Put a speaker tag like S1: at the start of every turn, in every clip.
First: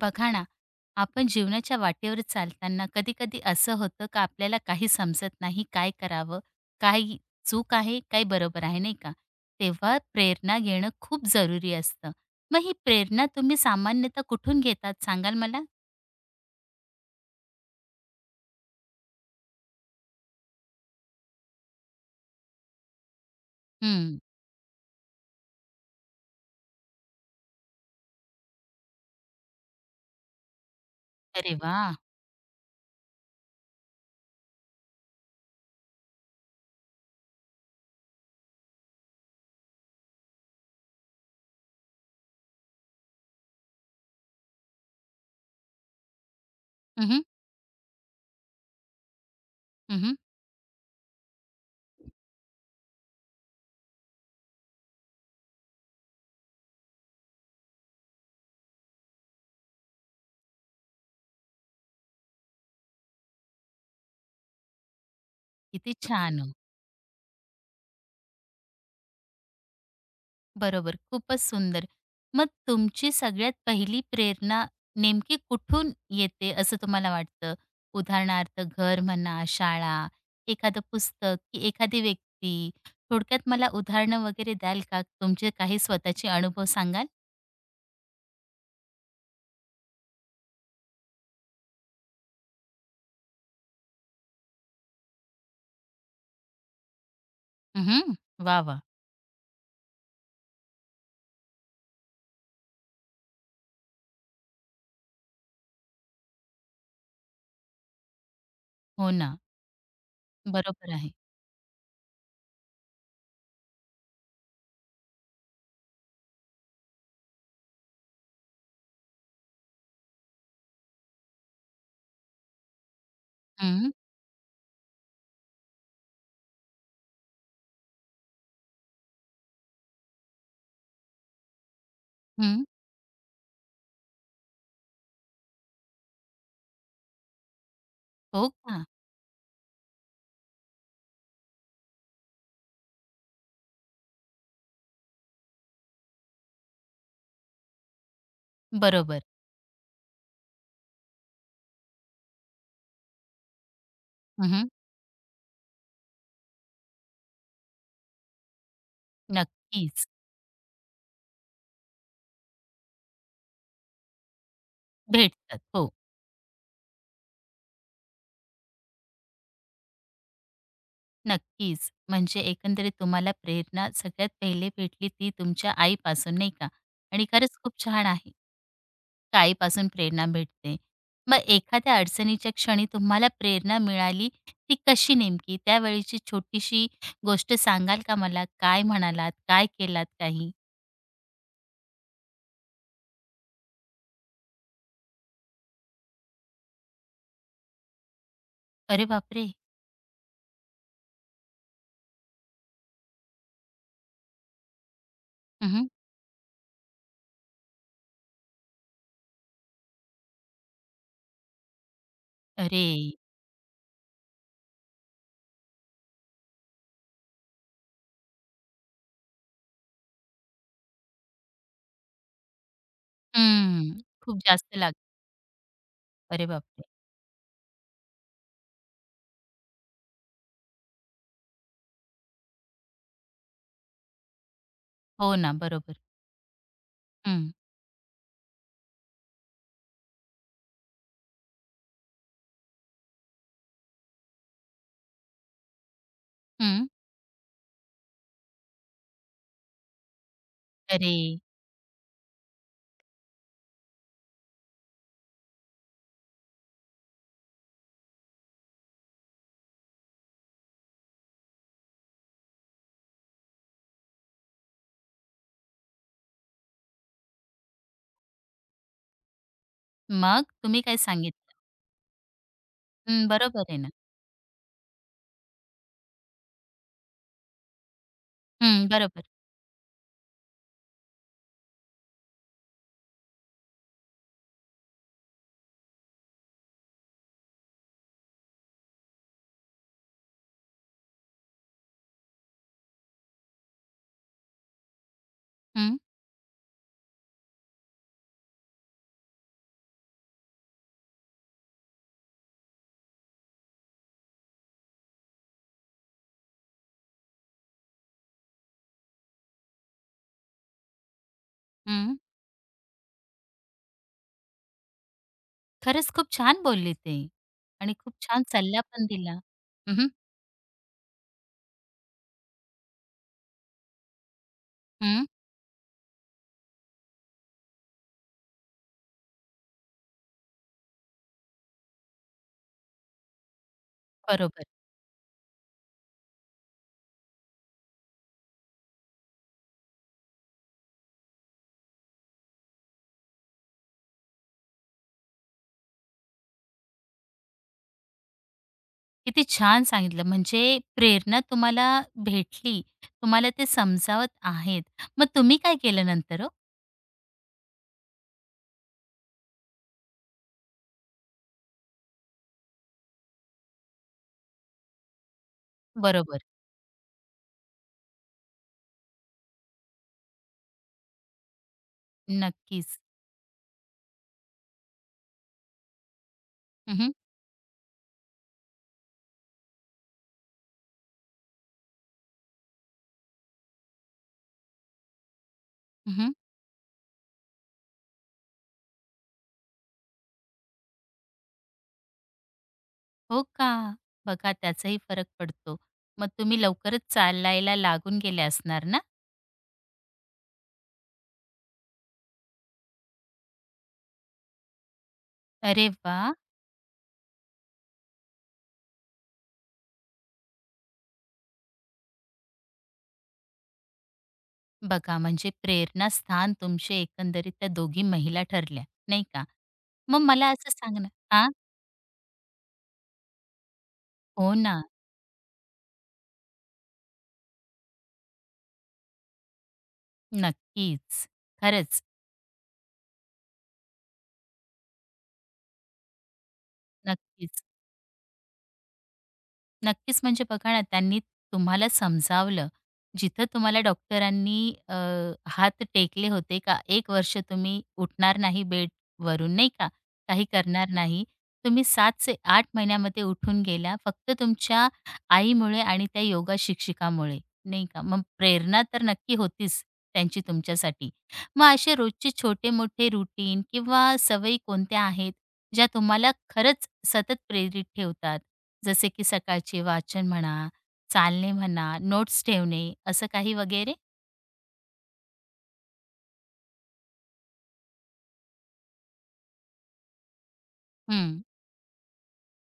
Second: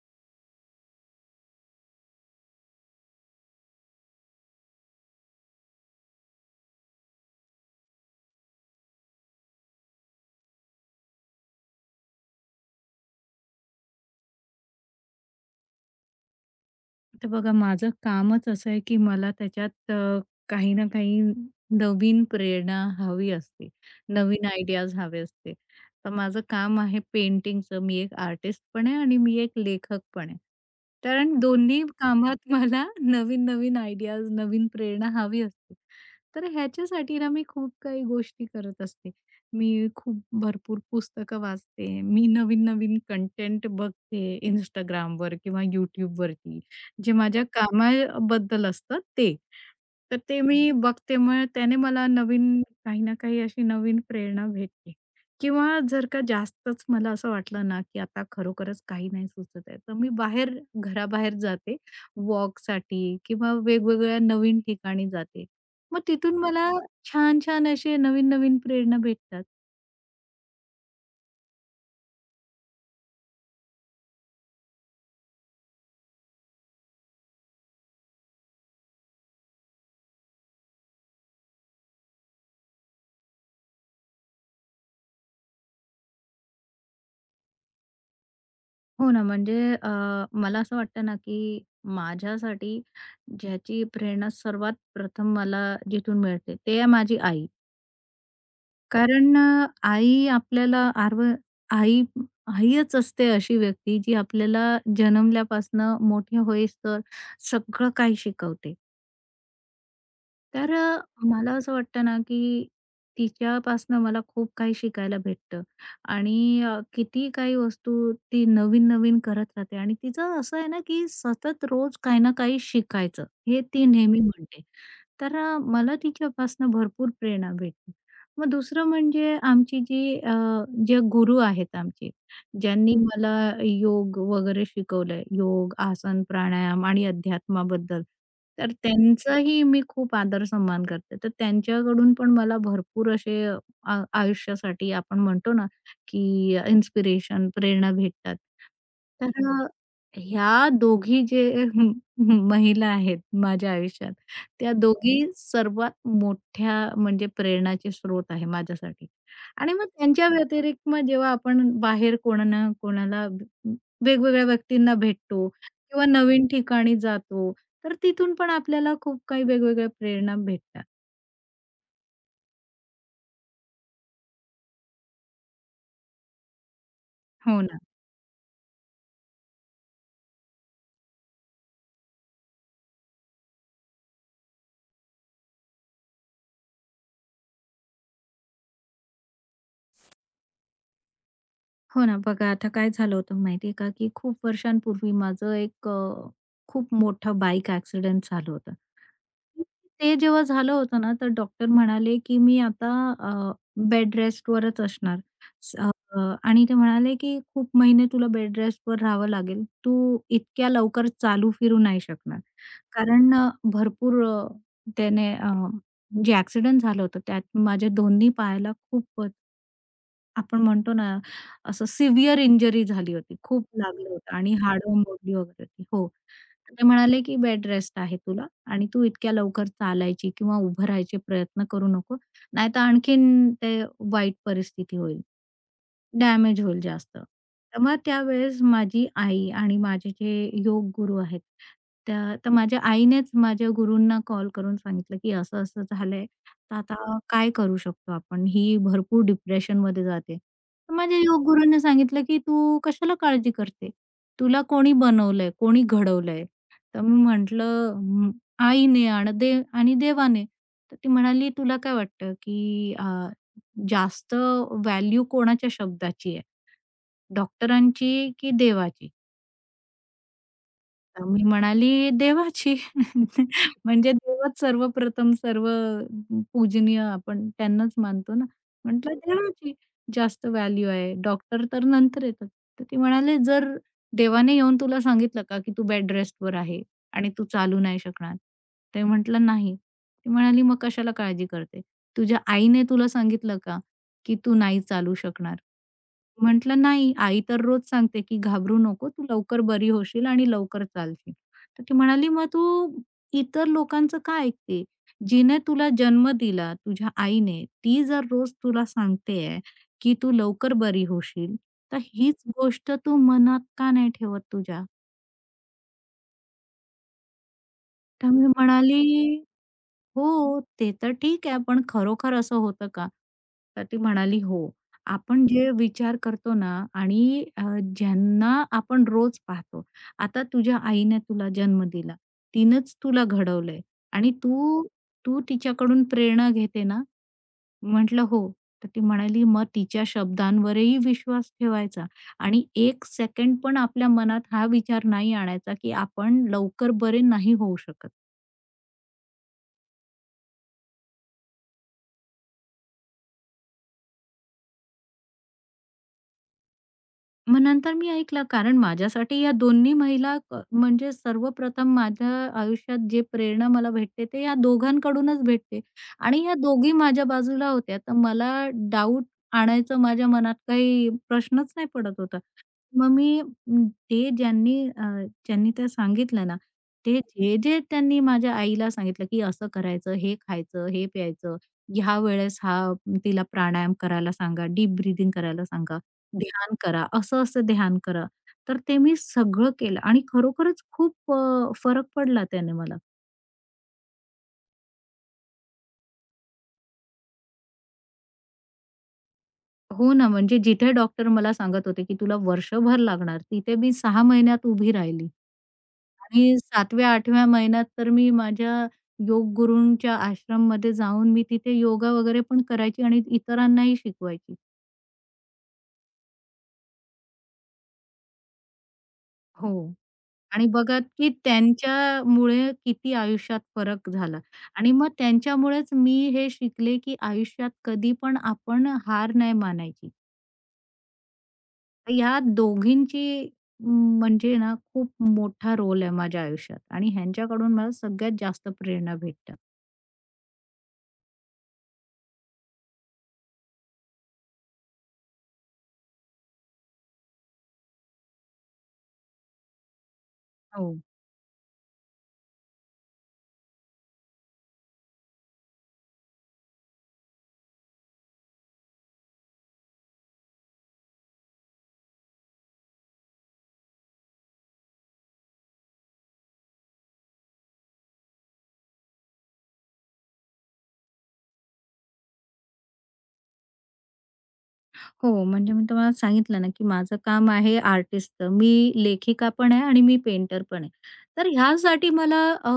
S1: बघा ना, आपण जीवनाच्या वाटेवर चालताना कधी-कधी असं होतं का आपल्याला काही समजत नाही, काय करावं? काय चूक आहे, काय बरोबर आहे, नाही का? तेव्हा प्रेरणा घेणं खूप जरुरी असतं. मग ही प्रेरणा तुम्ही सामान्यतः कुठून घेतात सांगाल मला?
S2: तर बघा माझं कामच असं आहे की मला त्याच्यात काही ना काही नवीन प्रेरणा हवी असते.
S1: हं.
S2: नवीन आयडियाज हवे असते. तर माझं काम आहे पेंटिंगचं. मी एक आर्टिस्ट पण आहे आणि मी एक लेखक पण आहे. कारण
S1: अरे
S2: दोन्ही
S1: वाह!
S2: कामात मला नवीन-नवीन आयडियाज, नवीन प्रेरणा हवी असते. तर ह्याच्यासाठी ना मी खूप काही गोष्टी करत असते. मी खूप भरपूर पुस्तकं वाचते. मी नवीन-नवीन कंटेंट बघते Instagramवर किंवा YouTubeवरती.
S1: हं,
S2: जे
S1: हं.
S2: माझ्या कामाबद्दल असतं ते. तर ते मी बघते मग त्याने मला नवीन काही ना काही अशी नवीन प्रेरणा भेटते. किंवा जर का जास्तच मला असं वाटलं ना, की आता खरोखरच काही नाही सुचत आहे, तर मी बाहेर घराबाहेर जाते वॉकसाठी किंवा वेगवेगळ्या नवीन ठिकाणी जाते.
S1: किती
S2: मग तिथून
S1: छान
S2: मला छान-छान असे नवीन-नवीन प्रेरणा भेटतात.
S1: बरोबर. खूपच सुंदर. मग तुमची सगळ्यात पहिली प्रेरणा नेमकी कुठून येते असं तुम्हाला वाटतं? उदाहरणार्थ घर म्हणा, शाळा, एखादं पुस्तक की एखादी व्यक्ती? थोडक्यात मला उदाहरणं वगैरे द्याल का? तुमचे काही स्वतःचे अनुभव सांगाल?
S2: हो ना, म्हणजे अ, मला असं वाटतं ना, की माझ्यासाठी ज्याची प्रेरणा सर्वात प्रथम मला जिथून मिळते ते आहे माझी आई.
S1: हं. वाह!
S2: कारण आई आपल्याला आई आईच असते अशी व्यक्ती जी आपल्याला जन्मल्यापासनं मोठे होईस्तोवर सगळं काही शिकवते.
S1: हो ना.
S2: तर
S1: बरोबर आहे.
S2: मला असं वाटतं ना, की तिच्यापासनं मला खूप काही शिकायला भेटतं आणि किती काही वस्तू ती नवीन-नवीन करत राहते आणि तिचं असं आहे ना, की सतत रोज काही ना काही शिकायचं, हे ती
S1: हं,
S2: नेहमी म्हणते. तर मला तिच्यापासनं भरपूर प्रेरणा भेटली. मग दुसरं म्हणजे आमची जी जे गुरु आहेत आमचे,
S1: हं.
S2: ज्यांनी हं. मला योग वगैरे शिकवलंय. योग, आसन, प्राणायाम आणि अध्यात्माबद्दल.
S1: हो
S2: तर
S1: का?
S2: त्यांचाही मी खूप आदर-सन्मान करते. तर त्यांच्याकडून पण मला भरपूर असे आयुष्यासाठी आपण म्हणतो ना, की इन्स्पिरेशन, प्रेरणा भेटतात.
S1: बरोबर.
S2: तर हं. ह्या दोघी जे महिला आहेत माझ्या आयुष्यात,
S1: हं,
S2: त्या दोघी सर्वात मोठ्या म्हणजे प्रेरणाचे स्रोत आहे माझ्यासाठी. आणि मग
S1: नक्कीच.
S2: त्यांच्या व्यतिरिक्त मग जेव्हा आपण बाहेर कोणाला कोणाला वेगवेगळ्या व्यक्तींना भेटतो
S1: भेटतात. हो.
S2: किंवा नवीन ठिकाणी जातो, तर तिथून पण आपल्याला खूप काही वेगवेगळ्या प्रेरणा भेटतात.
S1: नक्कीच. म्हणजे एकंदरीत तुम्हाला प्रेरणा सगळ्यात पहिले भेटली ती तुमच्या आईपासून, नाही का? आणि खरंच
S2: हो ना.
S1: खूप छान आहे, का आईपासून प्रेरणा भेटते. मग एखाद्या अडचणीच्या क्षणी तुम्हाला प्रेरणा मिळाली, ती कशी नेमकी? त्यावेळीची छोटीशी गोष्ट सांगाल का मला? काय म्हणालात? काय केलात काही?
S2: हो ना, बघा आता काय झालं होतं माहिती आहे का, की खूप वर्षांपूर्वी माझं एक खूप मोठा बाईक ॲक्सिडेंट झालं होतं.
S1: अरे बापरे!
S2: ते जेव्हा झालं होतं ना, तर डॉक्टर म्हणाले, की मी आता अ, बेड रेस्टवरच असणार. स
S1: हं,
S2: अ, आणि ते म्हणाले, की "खूप महिने तुला बेड रेस्टवर राहावं लागेल. तू इतक्या लवकर चालू फिरू नाही शकणार."
S1: अरे!
S2: कारण भरपूर त्याने अ, जे ॲक्सिडेंट झालं होतं त्यात माझ्या दोन्ही पायाला खूप आपण म्हणतो ना, असं सिव्हिअर इंजुरी झाली होती. खूप
S1: हं.
S2: लागलं होतं
S1: खूप
S2: आणि
S1: जास्त
S2: हाडं
S1: लागतं.
S2: मोडली वगैरे होती. हो.
S1: अरे
S2: तर
S1: बापरे!
S2: ते म्हणाले, की "बेड रेस्ट आहे तुला आणि तू इतक्या लवकर चालायची किंवा उभं राहायचे प्रयत्न करू नको. नाहीतर आणखीन ते वाईट परिस्थिती होईल.
S1: हो ना, बरोबर.
S2: डॅमेज होईल जास्त."
S1: हं,
S2: तर मग त्यावेळेस माझी आई आणि माझे जे योग गुरु आहेत, त्या तर माझ्या आईनेच माझ्या गुरूंना कॉल करून सांगितलं, की असं-असं झालंय. तर
S1: हं.
S2: आता काय करू शकतो आपण? ही भरपूर डिप्रेशनमध्ये जाते. तर
S1: अरे!
S2: माझ्या योग गुरूंनी सांगितलं, की "तू कशाला काळजी करते? तुला कोणी बनवलंय? कोणी घडवलंय?" तर मी म्हटलं, "हं, आईने आणि देव आणि देवाने." तर ती म्हणाली, "तुला काय वाटतं, की जास्त व्हॅल्यू कोणाच्या शब्दाची आहे? डॉक्टरांची की देवाची?"
S1: मग तुम्ही काय
S2: तर मी
S1: सांगितलं?
S2: म्हणाली देवाची.
S1: हं, बरोबर आहे ना.
S2: म्हणजे देवच सर्वप्रथम सर्व पूजनीय आपण त्यांनाच मानतो ना.
S1: हं,
S2: म्हटलं
S1: बरोबर.
S2: देवाची जास्त व्हॅल्यू आहे. डॉक्टर तर नंतर येतात. तर ती म्हणाले, "जर देवाने येऊन तुला सांगितलं का, की तू बेड रेस्टवर आहे आणि तू चालू नाही शकणार?" ते म्हटलं, "नाही." ती म्हणाली, "मग कशाला काळजी करते? तुझ्या आईने तुला सांगितलं का, की तू नाही चालू शकणार.
S1: हं,
S2: म्हटलं, "नाही, आई तर रोज सांगते की घाबरू नको, तू लवकर बरी होशील आणि लवकर चालशील." तर ती म्हणाली, "मग तू इतर लोकांचं का ऐकते? जिने तुला जन्म दिला, तुझ्या आईने, ती जर रोज तुला सांगते आहे की तू लवकर बरी होशील, तर
S1: हं.
S2: हीच गोष्ट तू मनात का नाही ठेवत तुझ्या?"
S1: खरंच खूप छान बोलले ते आणि खूप
S2: तर
S1: छान
S2: मी
S1: सल्ला
S2: म्हणाली
S1: पण दिला. हं, हं,
S2: हो, ते तर ठीक आहे. पण खरोखर असं होतं का? तर ती म्हणाली, "हो." आपण जे विचार करतो ना आणि ज्यांना आपण रोज पाहतो. आता तुझ्या आईने तुला जन्म दिला. तिनंच तुला घडवलंय आणि
S1: बरोबर.
S2: तू तू तिच्याकडून प्रेरणा घेते ना? म्हटलं, "हो." तर ती म्हणाली, "मग तिच्या शब्दांवरही विश्वास ठेवायचा आणि 1 सेकंड पण आपल्या मनात हा विचार नाही आणायचा, की आपण लवकर बरे नाही होऊ शकत."
S1: किती छान सांगितलं. म्हणजे प्रेरणा तुम्हाला भेटली, तुम्हाला ते समजावत आहेत. मग तुम्ही काय केलं नंतर हो?
S2: मग नंतर मी ऐकलं, कारण माझ्यासाठी या दोन्ही महिला म्हणजे सर्वप्रथम माझ्या आयुष्यात जे प्रेरणा मला भेटते ते या दोघांकडूनच भेटते
S1: बरोबर.
S2: आणि या दोघी माझ्या बाजूला होत्या. तर मला डाऊट आणायचं माझ्या मनात काही प्रश्नच नाही पडत होता.
S1: नक्कीच.
S2: मग मी ज्यांनी ते सांगितलं ना,
S1: हं, हं,
S2: ते जे-जे त्यांनी माझ्या आईला सांगितलं, की असं करायचं, हे खायचं, हे प्यायचं, ह्या वेळेस हा तिला प्राणायाम करायला सांगा, डीप ब्रीथिंग करायला सांगा, ध्यान करा, असं-असं ध्यान करा. तर ते मी सगळं केलं आणि खरोखरच खूप फरक पडला त्याने मला.
S1: हो का? बघा त्याचाही फरक पडतो. मग तुम्ही लवकरच चालायला लागून गेले असणार ना?
S2: हो ना, म्हणजे जिथे डॉक्टर मला सांगत होते, की तुला वर्षभर लागणार, तिथे मी 6 महिन्यात उभी राहिली.
S1: अरे वाह!
S2: आणि 7व्या-8व्या महिन्यात तर मी माझ्या योग गुरूंच्या आश्रममध्ये जाऊन मी तिथे योगा वगैरे पण करायची आणि इतरांनाही शिकवायची.
S1: बघा म्हणजे प्रेरणास्थान तुमचे एकंदरीत त्या दोघी महिला ठरल्या, नाही का?
S2: हो.
S1: मग मला
S2: आणि
S1: असं
S2: बघा,
S1: सांग ना
S2: की
S1: हां,
S2: त्यांच्यामुळे किती आयुष्यात फरक झाला.
S1: हो ना,
S2: आणि मग त्यांच्यामुळेच मी हे शिकले, की आयुष्यात कधी पण आपण हार नाही मानायची.
S1: नक्कीच. खरंच,
S2: ह्या दोघींची म, म्हणजे ना खूप मोठा रोल आहे माझ्या आयुष्यात आणि
S1: नक्कीच.
S2: ह्यांच्याकडून मला सगळ्यात जास्त प्रेरणा भेटते.
S1: नक्कीच. म्हणजे बघा ना, त्यांनी तुम्हाला समजावलं. जिथं तुम्हाला डॉक्टरांनी हात टेकले होते का एक वर्ष तुम्ही उठणार नाही बेडवरून, नाही का? काही
S2: हो
S1: करणार नाही. तुम्ही 7 ते 8 महिन्यामध्ये उठून गेला, फक्त तुमच्या आईमुळे आणि त्या योगा शिक्षिकामुळे, नाही का? मग प्रेरणा तर नक्की होतीच त्यांची तुमच्यासाठी. मग असे रोजचे छोटे-मोठे रुटीन किंवा सवयी कोणत्या आहेत, ज्या तुम्हाला खरंच सतत प्रेरित ठेवतात? जसे की सकाळचे वाचन म्हणा, चालणे म्हणा, नोट्स ठेवणे असं काही वगैरे?
S2: हो, म्हणजे मी तुम्हाला सांगितलं ना, की माझं काम आहे आर्टिस्टचं. मी लेखिका पण आहे आणि मी पेंटर पण आहे.
S1: हं.
S2: तर ह्यासाठी मला अ,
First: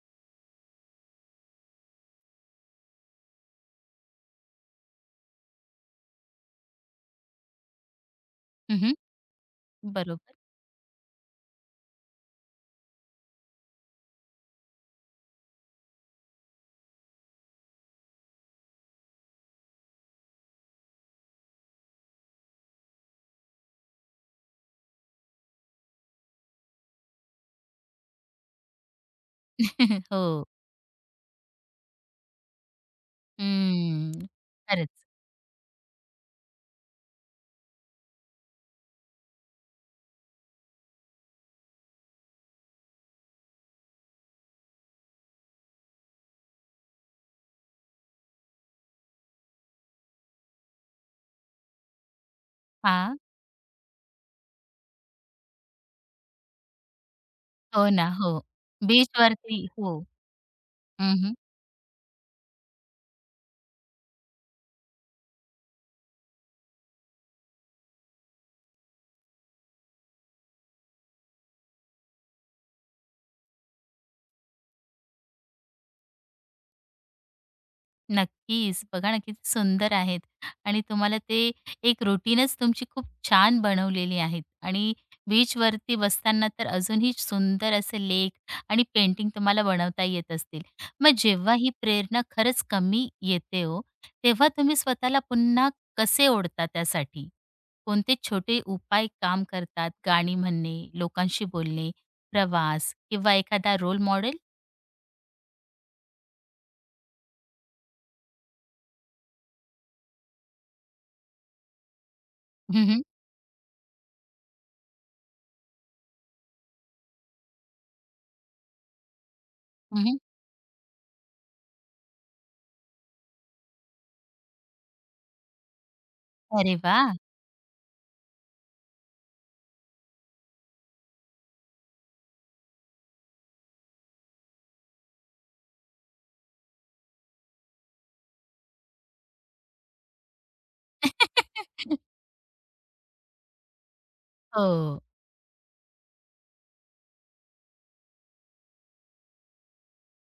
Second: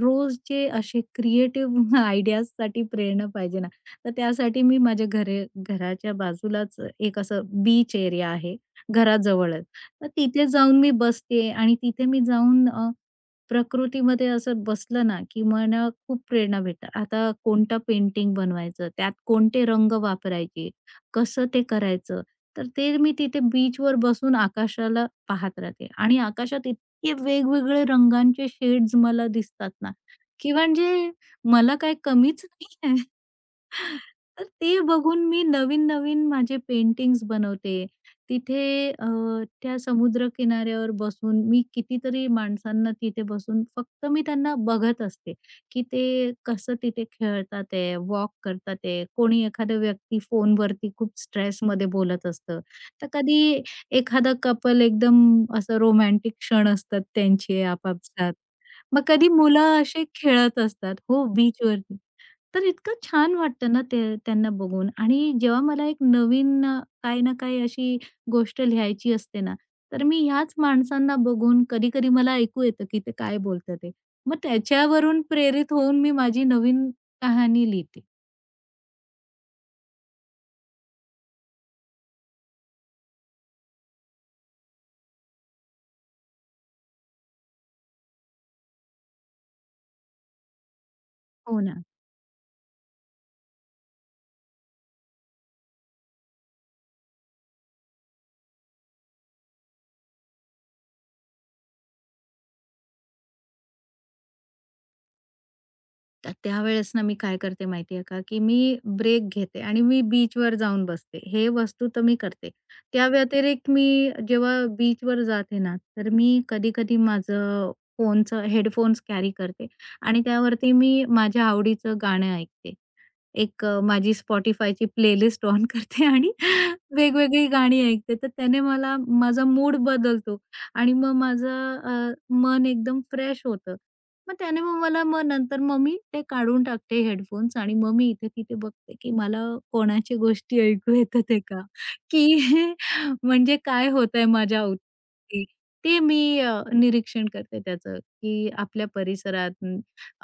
S2: रोज जे असे क्रिएटिव्ह आयडियाजसाठी प्रेरणा पाहिजे ना, तर त्यासाठी मी माझ्या घरे घराच्या बाजूलाच एक असं बीच एरिया आहे,
S1: हं, हं.
S2: घराजवळच. तर
S1: बरोबर.
S2: तिथे जाऊन मी बसते आणि तिथे मी जाऊन प्रकृतीमध्ये असं बसलं ना, की मला खूप प्रेरणा भेटतात. आता कोणतं पेंटिंग बनवायचं, त्यात कोणते रंग वापरायचे कसं ते करायचं? तर ते मी तिथे बीचवर बसून आकाशाला पाहत राहते आणि आकाशात इतके वेगवेगळे रंगांचे शेड्स मला दिसतात ना,
S1: हो.
S2: की म्हणजे मला काय कमीच नाही आहे.
S1: हम्म.
S2: तर ते
S1: खरंच.
S2: बघून मी नवीन-नवीन माझे पेंटिंग्स बनवते. तिथे त्या समुद्र किनाऱ्यावर बसून मी कितीतरी माणसांना तिथे बसून फक्त मी त्यांना बघत असते. की ते कसं तिथे खेळतात आहे, वॉक करतात आहे. कोणी एखादा व्यक्ती फोनवरती खूप स्ट्रेसमध्ये बोलत असतं. तर
S1: हां.
S2: कधी एखादा कपल एकदम असं रोमॅन्टिक क्षण असतात त्यांचे
S1: हो ना. हो.
S2: आपापसात. मग कधी
S1: बीचवरती.
S2: मुलं
S1: हो.
S2: असे खेळत असतात हो
S1: हं,
S2: बीचवर तर इतकं छान वाटतं ना ते त्यांना बघून आणि जेव्हा मला एक नवीन काही ना काही अशी गोष्ट लिहायची असते ना, तर मी ह्याच माणसांना बघून कधी-कधी मला ऐकू येतं की ते काय बोलतात ते. मग त्याच्यावरून प्रेरित होऊन मी माझी नवीन कहाणी लिहिते.
S1: नक्कीच. बघा ना, किती सुंदर आहेत आणि तुम्हाला ते एक रुटीनच तुमची खूप छान बनवलेली आहेत आणि बीचवरती बसताना तर अजूनही सुंदर असे लेख आणि पेंटिंग तुम्हाला बनवता येत असतील. मग जेव्हा
S2: हो
S1: ही
S2: ना.
S1: प्रेरणा खरंच कमी येते हो, तेव्हा तुम्ही स्वतःला पुन्हा कसे ओढता त्यासाठी? कोणते छोटे उपाय काम करतात? गाणी म्हणणे, लोकांशी बोलणे, प्रवास किंवा एखादा रोल मॉडेल?
S2: तर त्यावेळेस ना मी काय करते माहितीये का, की मी ब्रेक घेते आणि मी बीचवर जाऊन बसते. हे वस्तू तर मी करते.
S1: हं, हं.
S2: त्या व्यतिरिक्त मी जेव्हा बीचवर जाते ना, तर मी कधी-कधी माझं फोनचं हेडफोन्स कॅरी करते आणि त्यावरती मी माझ्या आवडीचं गाणं ऐकते. एक माझी Spotifyची प्लेलिस्ट ऑन करते आणि
S1: अरे वाह!
S2: वेगवेगळी गाणी ऐकते. तर त्याने मला माझा मूड बदलतो आणि मग माझं मन एकदम फ्रेश होतं मग त्याने मग मला मग नंतर मग मी ते काढून टाकते हेडफोन्स आणि मग मी इथे-तिथे बघते, की मला कोणाच्या गोष्टी ऐकू येतात आहे का? की म्हणजे काय होतंय माझ्या
S1: हो.
S2: अवती? ते मी निरीक्षण करते त्याचं, की आपल्या परिसरात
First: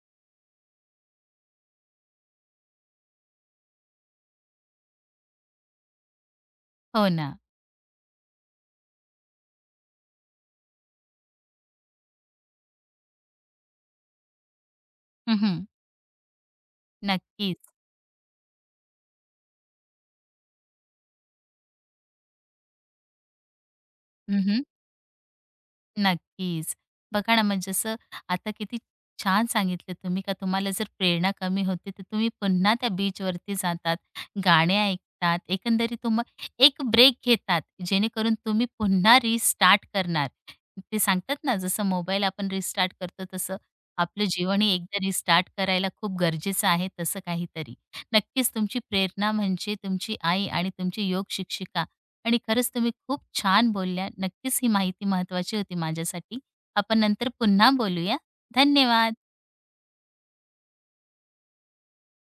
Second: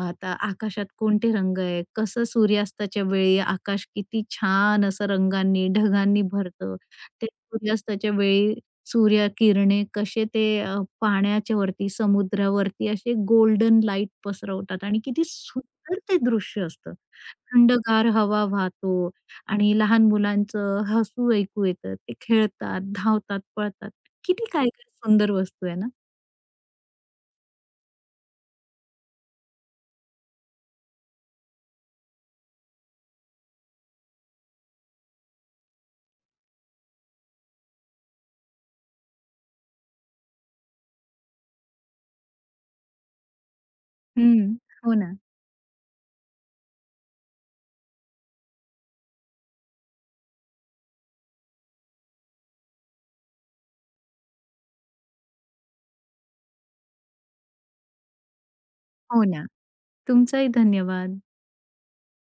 S2: आता आकाशात कोणते रंग आहे? कसं सूर्यास्ताच्या वेळी आकाश किती छान असं रंगांनी, ढगांनी भरतं.
S1: हो
S2: ते
S1: ना.
S2: सूर्यास्ताच्या वेळी सूर्यकिरणे कसे ते पाण्याच्या वरती, समुद्रावरती असे गोल्डन लाईट पसरवतात आणि किती
S1: हं, हं.
S2: सुंदर ते दृश्य असतं.
S1: नक्कीच.
S2: थंडगार हवा वाहतो आणि लहान मुलांचं हसू ऐकू येतं. ते खेळतात, धावतात, पळतात. किती
S1: हं,
S2: काय-काय सुंदर वस्तू आहे ना?
S1: नक्कीच. बघा ना, मग जसं आता किती छान सांगितलं तुम्ही का तुम्हाला जर प्रेरणा कमी होते, तर तुम्ही पुन्हा त्या बीचवरती जातात, गाणे ऐकतात, एकंदरीत तुम्हा एक ब्रेक घेतात, जेणेकरून तुम्ही पुन्हा रिस्टार्ट करणार. ते सांगतात ना, जसं मोबाईल आपण रिस्टार्ट करतो, तसं आपलं
S2: हं.
S1: जीवनही
S2: हो
S1: एकदा
S2: ना.
S1: रिस्टार्ट करायला खूप गरजेचं आहे, तसं काहीतरी. नक्कीच तुमची प्रेरणा म्हणजे तुमची आई आणि तुमची योग शिक्षिका आणि खरंच तुम्ही खूप छान बोलल्या. नक्कीच ही माहिती महत्त्वाची होती माझ्यासाठी. आपण नंतर पुन्हा बोलूया. धन्यवाद.
S2: हो ना. तुमचाही धन्यवाद.